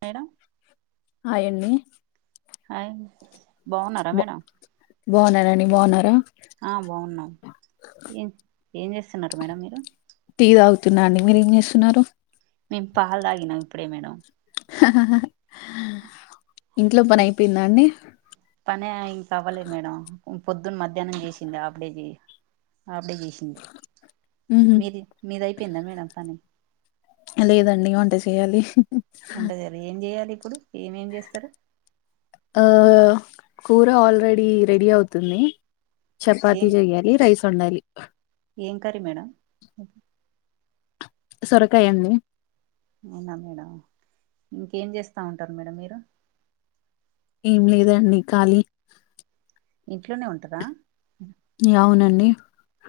Madam హాయండి hi బాగున్నారా బ మేడం బావున్నరండి బావున్నారా? ఆ బావున్నాం ఏం ఏం చేస్తున్నారు మేడం మీరు? టీ తాగుతున్నా అండి మీరు ఏం చేస్తున్నారు? మేము పాల్‌ తాగినం ఇప్పుడే మేడం. హా హా హ ఉ అండి పని అ ఇంకావ్వలెదు మేడం. పొద్దున్ మధ్యాహ్నం జేసిందా అప్పుడే జే ఆప్పుడే జేసింది ఉహు మీది మీదయిపోయిందా మేడం పని? లేదండి వంట చేయాలి. వంట జేయాలి ఏం జెయాలి ఇప్పుడు ఏమేం జేస్తారు? ఆ కూర ఆల్రెడీ రెడీ అవుతుంది. చపాతి ఏం జేయ్యాలి రైస్ వండాలి. ఏం కర్రీ మేడం? సొరకాయండి. అవునా మేడం ఇంకేం చేస్తా ఉంటారు మేడం మీరు? ఏం లేదండి ఖాళీ ఇంట్లోనే ఉంటదా? యా అవునండి.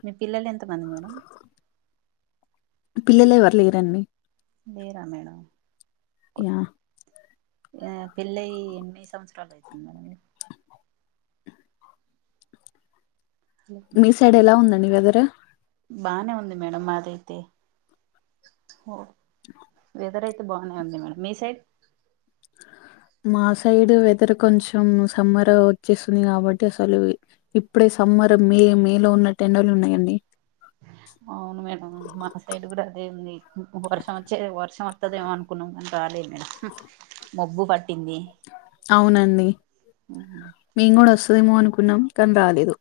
మీ పిల్లలు ఎంతమంది మేడం? పిల్లలేవర్లేరండి. లేేరా మేడం యా యా పెళ్ళై ఎన్ని సంవత్సరాలు అయితుంది మేడం? మీ సైడ్ ఎలా ఉందండి వెథరు? బానే ఉంది మేడమ్ మాదైతే ఓ వెథర్ అయి బావున్నయంది మేడం మీ సైడ్? మా సైడ్ వెథర్ కొంచెం సమ్మర్ వచ్చేస్తుంది కాబట్టి అసలు ఇ ఇప్పుడే సమ్ అమ్మరు మే మేలో ఉన్నట్టు ఎండళ్లు ఉన్నాయండి. అవును మేడం మా సైడ్ గూడా అదే ఉంది. వర్షం వచ్చే వర్షం వత్తదేమో అనుకున్నాం మే రాలేదా హు మబ్బు పట్ట్ అవునండి మేము గూడా వస్ తేమో అనుకున్నం కానీ రాలేదు.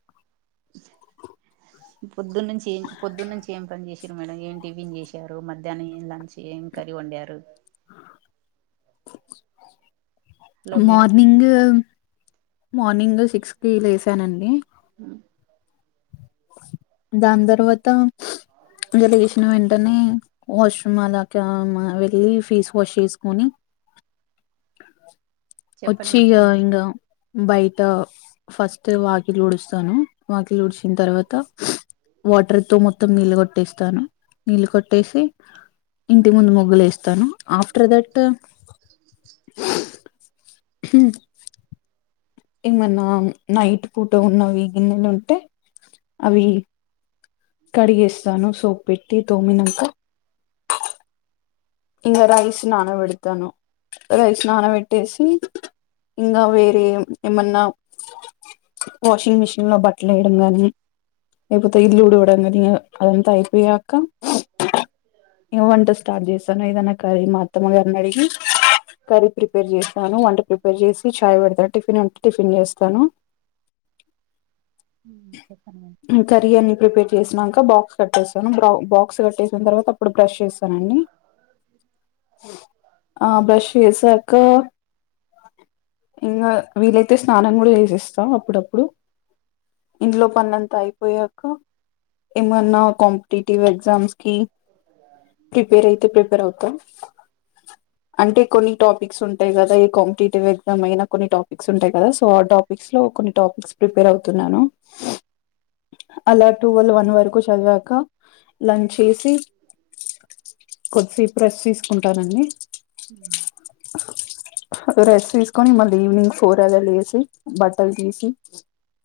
పొద్దున్నుంచి పొద్దున్నుంచి ఏం పని చేస్ సిరు మేడం ఏం టిఫిన్ చేశారు మధ్యాహ్నం ఏం లంచ్ ఏం కర్రీ వండారు? Hello madam morning morning six కి లేసానండి. దాన్ తర్వాత ఇగ లేశిన వెన్ టనే వాష్రూమ్ అలాగా మా వెళ్ళి ఫేస్ వాష్ చేస్కొని చెప్పండి వచ్చి ఆ మేడం ఇంగ బై ట్ ఫస్ట్ వాకిలు ఉడుస్తాను. వాకిల్ ఊడ్చిన్ తర్వాత వాటర్ తో మొత్తం నీళ్ళు కొట్టేస్తాను. నీళ్ళు కొట్టేసి ఇంటి ముందు మొగ్గులేస్ తను ఆఫ్టర్ దట్ [unintelligible] ఏమన్నా నైట్ పూట ఉన్నవి గిన్నెలుంటే అవీ కడిగేస్తాను సోప్ పెట్టి తోమినంక. ఇంగ రైస్ నానావెడ్తాను రైస్ నానావెట్టేసి ఇంగా వేరే ఏమన్నా వాషింగ్ మిషిన్లో బట్లేయడం గాని లేక్పోతే ఇల్లు ఊడవడం గాని అదంతా అయిపోయాక ఇగ వంట స్టార్ట్ చేస్తా ఏదన్న కర్రీ మా అత్తమ్మగార్నడిగి కర్రీ ప్రిపేర్ చేస్తాను వంట ప్రిపేర్ చేసి చాయ్ పెడ్తా టిఫిన్ అంటే టిఫిన్ చేస్తాను. చెప్పండి మేడం కర్రీ అన్ని ప్రిపేర్ చేసినంక బాక్స్ కట్టేసాను. బ్ర బాక్స్ కట్టేసిన్ తర్వాత అప్పుడు బ్రష్ చేస్తానండి. ఆ బ్రష్ చేసాకా ఇంగా వీలైతే స్నానం గుడా చేసేస్తా అప్పుడప్పుడు ఇంట్లో పనంత అయిపోయాక ఏమన్నా కాంపిటీటివ్ ఎగ్జామ్స్కి ప్రిపేర్ ఐయితే ప్రిపేర్ అవుత అంటే కొన్ని టాపిక్స్ ఉంటాయి గదా ఇ కాంపిటేటివ్ ఎగ్జామ్ అయినా కొన్ని టాపిక్స్ ఉంటాయి కదా సో ఆ టాపిక్స్లో కొన్ని టాపిక్స్ ప్రిపేర్ అవుతున్నాను. అలా టువల్ వన్ వరకు చదివాక లంచేసి కొద్సెప్ రెస్ట్ తీస్కుంటానండి. రెస్ట్ తీస్కొని మళ్ళీ ఈవినింగ్ ఫోర్ అలా లేసి బట్టల్ తీసి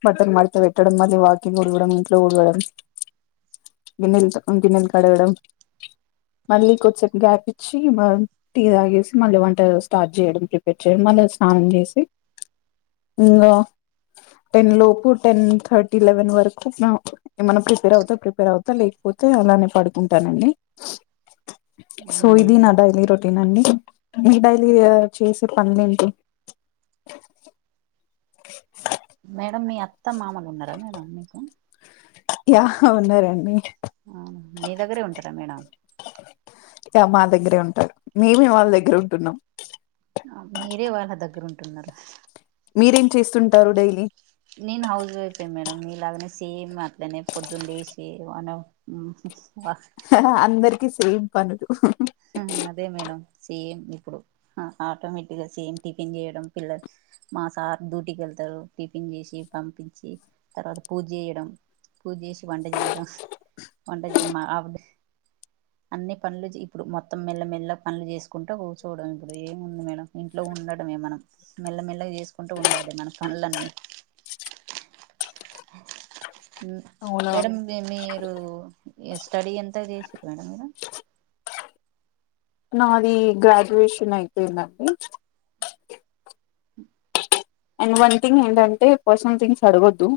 బట్టల్ మడ్త వెట్టడం మళ్ళీ వాకిల్ ఊడవడం ఇంట్లో ఊడవడం గిన్నెల్ త గిన్నెల్ కడగడం. మళ్ళీ కొద్దిసేపు గ్యాపిచ్చి మ టీ తాగేసి మళ్ళీ వంట స్టార్ట్ చేయడం. [inaudible] మళ్ల స్నానం చేసి ఇంగా టెన్ లోపు టెన్ థర్టీ లెవెన్ వరకు న ఏమన్న ప్రిపేర్ అవుతా ప్రిపేర్ అవుతా లేక్పో తే అలానే పడుకుంటానండి. సో అవునా ఇది నా మేడం డైలీ రొటీన్ అండి మీ డైలీ ఆ చేసె పన్లెంటీ మేడం మీ అత్త, మామలున్నరా మేడం మీకు యా ఉన్నారండి. మీ దగ్గరే ఉంటరా మేడం. టర్ మేమే వాళ్ళ దగ్గర ఉంటున్నాం. మీరే వాళ్ళ దగ్గర ఉంటున్నరా? మీరేం చేస్తుంటారు డైలీ? నేన్ హౌస్ వైఫ్ ఏ మేడం మీ లాగనే సేమ్ అట్లనే పొద్దున్ లేసి వనం వ అందర్కి సేమ్ పనులు అదే మేడం సేమ్ ఇప్పుడు అ ఆటోమేటిక్గా సేమ్ టిఫిన్ చేయడం పిల్లల్ మా సార్ డ్యూటీ కెళ్తారు. టిఫిన్ చేసి పంపిచ్చి తర్వాత పూజ చేయడం పూజ చేసి వంట చేయడం వంట చె మా ఆ అన్ని పనులు చ్ ఇప్పుడు మొత్తం మెల్ల మెల్ల పనులు చేసుకుంట కూర్చోవడమే ఇప్పుడు ఎం ఉంది మేడం ఇంట్లో ఉండడమే మనం మెల్లమెల్లగ చేసుకుంటూ ఉండాలి మన పనులన్నీ అవునా మేడం మి మీరు స్టడీ ఎంత చేసింరు మేడం మీరు నాది గ్రాడ్యుషన్ అయిపోయిందండి. అండ్ వన్ థింగ్ ఏంటంటే పర్సనల్ థింగ్స్ అడగొద్దు.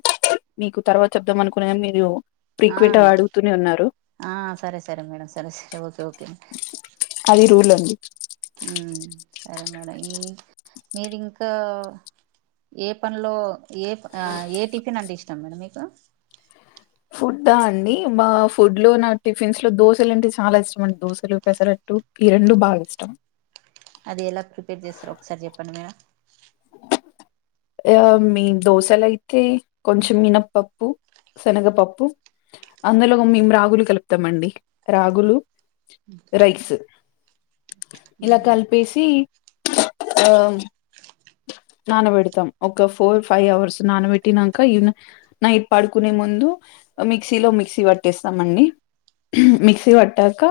మీకు తర్వాత చెప్దాం అనుకున్న గని మీరు ఆ ప్రైక్విట అడుగుతూనే ఉన్నార్ ఆ సరే సరే మేడం సరే సరే ఓకే ఓకే అది రూల్ అండి హుమ్ సరే మేడం ఈ మీదింకా ఏ పనులో ఏ ఆ ఏ టిఫిన్ అంటే ఇష్టం మేడం మీకు ఫుడ్డ ఆ అండి మా ఫుడ్ లో నా టిఫిన్స్ లో దోశలు అంటే చాలా ఇష్టం అండి దోశలు పెసరట్టు ఈ రెండు బాగా ఇష్టం అది ఎలా ప్రిపేర్ చేస్తారో ఒకసారి చెప్పండి మేడం ఆ మీమ్ దోశలైతే కొంచెం మినప్పప్పు శనగపప్పు అందులో మేము రాగులు కలుపుతామండి రాగులు రైస్స్ ఇలా కలిపేసి ఆ నానబెడుతాం ఒక ఫోర్ ఫైవ్ అవర్స్ నానబెట్టినంక ఈవ్న నైట్ పడుకునే ముందు మిక్సీ లో మిక్సీ పట్టేస్తామండి మిక్సీ పట్టాక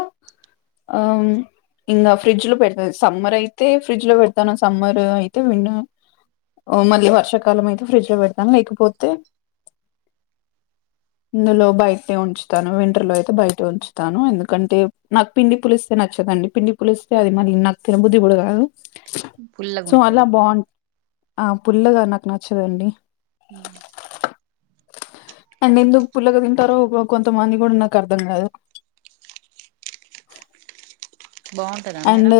ఆ ఇంగ ఫ్రిడ్జ్ లో పెడతా సమ్మర్ అయితే ఫ్రిడ్జ్ లో పెడతాను సమ్మర్ అయితే విన్ ఓ మళ్ళీ వర్షాకాలం అయితే ఫ్రిడ్జ్ లో పెడుతాం లేకపోతే ఇందులో బయట్నే ఉంచుతాను వింటర్ లో అయితే బయటే ఉంచుతాను ఎందుకంటే నాకు పిండి పులిస్తే న చ్చదండి పిండి పులిస్తే అది మళ్ళి నాకు తిన బుద్ది కూడా కాదు సో అలా పుల్లగుంటది మెడ్ బాగుం ఆ పుల్లగా నాకు నచ్చదండి హుమ్ అండ్ ఎందుకు పుల్లగా తింటారో కొంతమంది కూడా నాకు అర్ధం కాదు బాగుంటదా అండ్ మేడం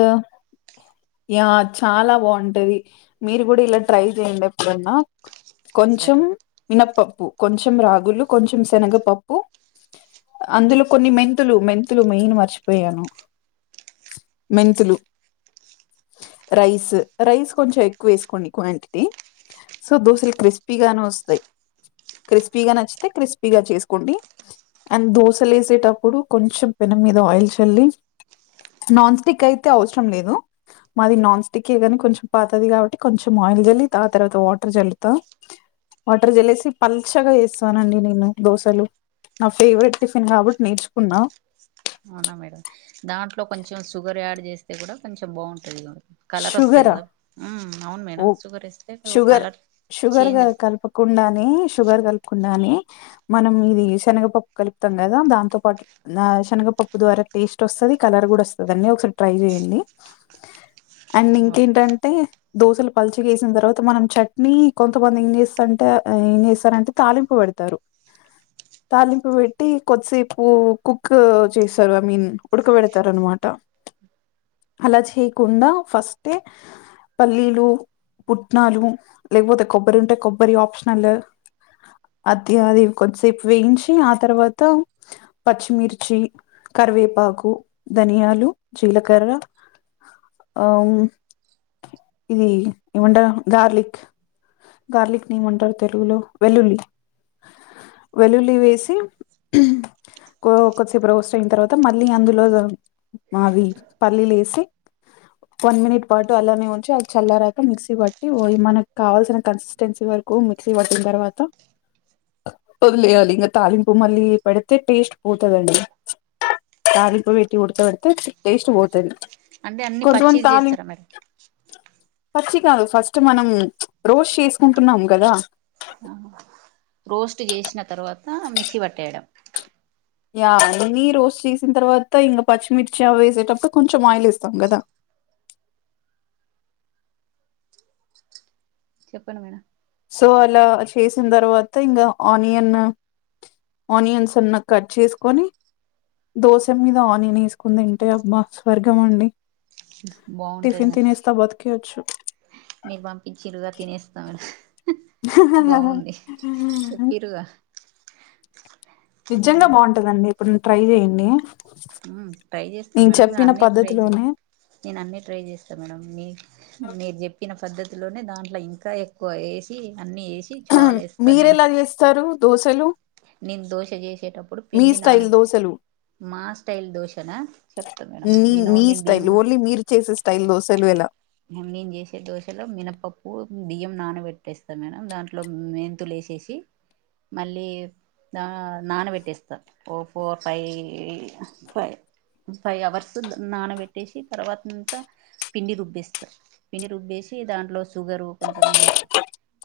యా చాలా బాగుంటది మీరు కూడా ఇలా ట్రై చెయండి ఎప్పుడైనా కొంచెం సరే మీనపప్పు కొంచెం రాగులు కొంచెం శనగపప్పు అందులో కొన్ని మెంతులు మెంతులు మెయిన్ మర్చిపోయాను మెంతులు రైస్ రైస్ కొంచెం ఎక్కువ వేసుకోండి క్వాంటిటీ సో దోశలు క్రిస్పీగానోస్తాయ్ క్రిస్పీగా నచ్చితే క్రిస్పీగా చేసుకోండి అండ్ దోసలు వేసేటప్పుడు కొంచెం పె నం మీద ఆయిల్ చెల్లి నాన్ స్టిక్ అయితే అవసరం లేదు మాది నాన్ స్టిక్ ఏ కానీ కొంచెం పాతది కాబట్టి కొంచెం ఆయిల్ జల్లి ఆ తర్వాత వాటర్ జల్లుతా వాటర్ జాల్లెసి పల్చగా వేస్తానండి నేను దోశలు నా ఫేవరెట్ టిఫిన్ కాబట్టి నేర్చుకున్నా అవునా మేడం దాంట్లో కొంచెం సుగర్ ఆడ్ చేస్తే కూడా కొంచెం బాగుంటది ఇగ కలరోస్తాది షుగరా కదా హు అవును మేడం. షుగర్ ఏస్తే, కలర్ చేంజ్ షుగర్గా వస్తుంది కల్పకుండానే షుగర్ కల్ కుండానే మనం ఇది శనగపప్పు కలుపుతాం కదా దాంతో పాటు ఆ శనగపప్పు ద్వారా టేస్ట్ వస్తుంది కలర్ కూడా వస్తది అండి ఒకసారి ట్రై చేయండి అండ్ ఓకే ఇంకేంటంటే దోశలు పల్చగేసిన తర్వాత మనం చట్నీ కొంతమంది ఏం చేస్తంటే అ హ్ ఏం చేస్తారంటే తాలిపుపేడతారు తాలింపు పెట్టి కొద్దిసేపు కుక్ చేస్తారు ఐ మీన్ ఉడుకబెడుతారు అన్నమాట అలా చేయకుండా ఫస్ట్ ఏ పల్లీలు పుట్నాలు లేకపోతే కొబ్బరి ఉంటే కొబ్బరి ఆప్షనల్ అది అది కొద్దిసేపు వేయించి ఆ తర్వాత పచ్చిమిర్చి కరివేపాకు ధనియాలు జీలకర్ర బ్లాంక్ ఆమ్ ఇది ఏమంటరూ గార్లిక్ గార్లిక్ ని ఎం అంటారు తెలుగులో వెల్లుల్లి బ్లాంక్ వెలుల్లి వేసి కొ కొద్దిసేపు రోస్ట్ అయిన తర్వాత మళ్ళీ అందులో మావి పల్లీలు ఎసి వన్ మినిట్ పాటు అలానే ఉంచి అది చల్లరాక మిక్సీ బట్టి ఓయి మనకు కావాల్సిన కన్సిస్టెన్సీ వరకు మిక్సీ పట్టిన తర్వాత వదిలేయాలి ఇంగా తాలింపు మళ్ళీ పెడితే టేస్ట్ పోతదండి తాలిపోయేట్టి ఉడక పెడితే టేస్ట్ పోతది అంటే అన్ని కొంతమంది పచ్చిది తాలింపు చేస్తార మెడం పచ్చి కాదు ఫస్ట్ మనం రోస్ట్ చేసుకుంటున్నాం కదా ఆ రోస్ట్ చేసిన తర్వాత మిక్సీ పట్టేయడం యా మీరు రోస్ట్ చేసిన తర్వాత ఇంగ పచ్చిమిర్చి అవి వేసేటప్పుడు కొంచెం ఆయిల్ యేస్తాం కదా బ్లాంక్ చెప్పండి మేడం సో అలా చేసిన తర్వాత ఇంగ ఆనియన్ ఆనియన్స్ సన్నగ కట్ చేసుకొని దోశ మీద ఆనియన్ వేసుకుని తింటే అబ్బా స్వర్గం అండి బాగుంటది టిఫన్ మేడం తినేస్తబత్కేయొచ్చు మీరు పంపించిరుగా తినేస్తామ్ బాగుంది చెప్పిరుగా నిజంగా ఉమ్, బాగుంటందండి ఎప్పుడైన ట్రై చెయండి ఉమ్ ట్రై చేస్తాం మేడం అన్ని ట్రై చేస్తా పద్ధతిలోనే నేను అన్నిీ ట్రై చేస్తా మేడం మీ మీరు చెప్పిన పద్ధతిలోనే దాంట్ల ఇంకా ఎక్కువ ఎసి అన్ని ఎసి చాలా ఎస్తా నేను దోసెలు నేను దోష చేసేటప్పుడు పిండి నాన స్టైల్ దోశలు మా స్టైల్ దోషనా చెప్తా మేడం మీ నేను మీ నేను బియ్యం స్టైల్ నా ఓన్లీ మీరు చేసే స్టైల్ దోశలు ఎలా నేను చేసే దోశలో మినపప్పు బియ్యం నానబెట్టేస్తా మేడం దాంట్లో మెంతులు ఎసేసి సి మళ్ళీ ద నానబెట్టేస్తా ఓ ఫోర్ ఫైయీ ఫై ఫైవ్ అవర్స్ నానబెట్టేసి తర్వాతంతా పిండి రుబ్బిస్ పిండి రుబ్బేసి దాంట్లో షుగరు కొంచెం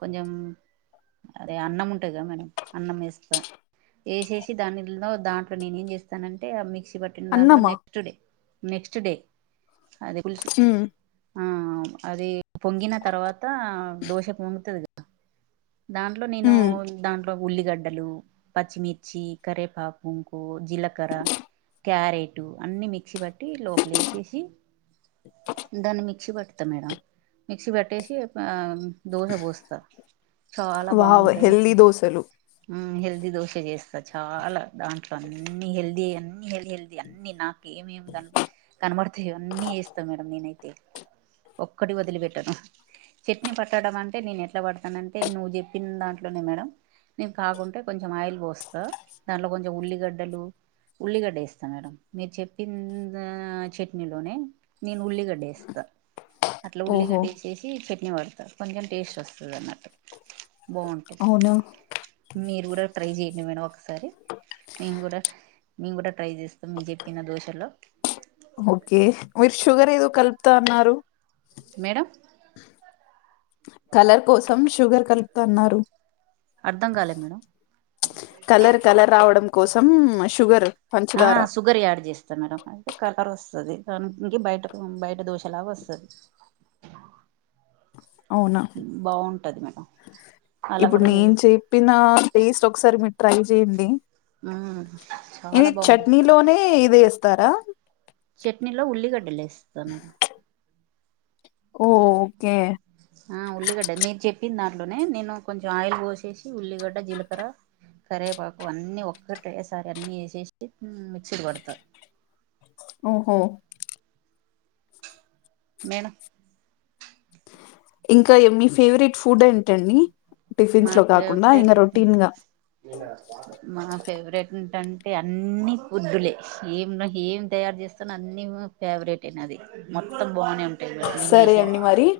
కొంచెం అదే అన్నం ఉంటది కదా మేడం అన్నం ఎస్తా ఎసేసి దానిలో దాంట్లో నేను ఏం చేస్తానంటే ఆ మిక్సీ పట్టిన్ దాంట్లో అన్నమా నెక్స్ట్ డే నెక్స్ట్ డే అది పులుసు హ్మ్ ఆ అవును అది పొంగిన తర్వాత దోశ పొంగుతది కదా దాంట్లో నేను హ్మ్ దాంట్ ఉల్లిగడ్డలు పచ్చిమిర్చి కరేపాకుంకు జీలకర్ర క్యారెట్ అన్ని మిక్సీ పట్టి లోపలే ఏసేసి త్త మేడం మిక్సి బట్టేసి ఆ దోశ బోస్త చాలా వావ్ బాగుంటది టే హెల్దీ దోశలు ఉమ్ హెల్ ది దోస చేస్తా చాలా దాంట్లో అన్నిీ హెల్దీ అన్ని హెల్దియ్ హెల్దీ అన్ని నా ఏమేమి కనబడతాయో అన్నీవేస్తం మేడం నేనైతే. ఒక్కటి వదిలిపెట్టాను చట్నీ పట్టడం అంటే నేను ఎట్లా పడు. అనంటే నువ్వు చెప్పిన దాంట్లోనే మేడం. నెన్ కాగుంటే కొంజెం ఆయిల్ పోస్తా దాంట్లో కొంచం ఉల్లిగడ్డలు ఉల్లిగడ్డేస్త మేడం మీరు చెప్పిందా ఆ చట్నీలోనే నేను ఉల్లిగడ్డేస్త అట్లా ఓహో ఉల్లిగడ్డేసేసి చట్నీ పడతారు కొంజెం టేస్ట్ ఒస్తాదన్న బావుంటాయి అవునా మీరు గూడా ట్రై చేయండి మేడం ఒకసారి. మేముగుడా మేంగుడా ట్రై చేస్తాం మీరు జెప్పిన దోశల్లో. ఓకే మీర్ షుగర్ ఏదో కలుపుతా అన్నారు. మేడం. కలర్ కోసం షుగర్ కలుపుతా అన్నారు. అర్థం కాలే మేడం ప్చ్ కలర్ కలర్ రావడం కోసం షుగర్. పంచదార ఆహ్ షుగర్ యాడ్ చేస్తా మేడం అయితే కలర్ వస్తది. అవును పొంగి బయటకు బయట దోషాల్లవస్తది. అవునా బావుంటది మేడం. అలా ఇప్పుడు కూడా చేయ నేను చెప్పిన టేస్ట్ ఒకసారి. ట్రై జెయండి మ్మ్ ఇది చాలా బాగుంటది చట్నీలోనే ఇది ఏస్తారా. చట్నీలో ఉల్లిగడ్డలు ఏస్తా మేడం. ఓకే. ఆహ్ ఉల్లిగడ్డ మీర్ చెప్పిందాంట్లోనే నేను కొంచెం ఆయిల్ వోసేసి ఉల్లిగడ్డ జీలకర్ర. కరెపాకు అన్ని ఒక్కటెసారి అన్ని ఏసేసి మిక్సిడ్వడ్త. ఓహో. మేను. ఇంకా ఏమి మీ ఫేవరెట్ ఫుడ్ ఏంటండి. నా టిఫిన్స్ లో కాకుండా ఫేవరెట్ ఇంగ ఫుడ్ రొటీన్ గా మా. ఫేవరెట్ ఏంటంటే అన్నీ ఫుడ్లే ఏం ఏం తయారు జేస్తాను అన్నీ ఫేవరెట్. ఫేవరెటే నాది మొత్తం బానే ఉంటాయి నేను సరే జేసేది. అండి మరి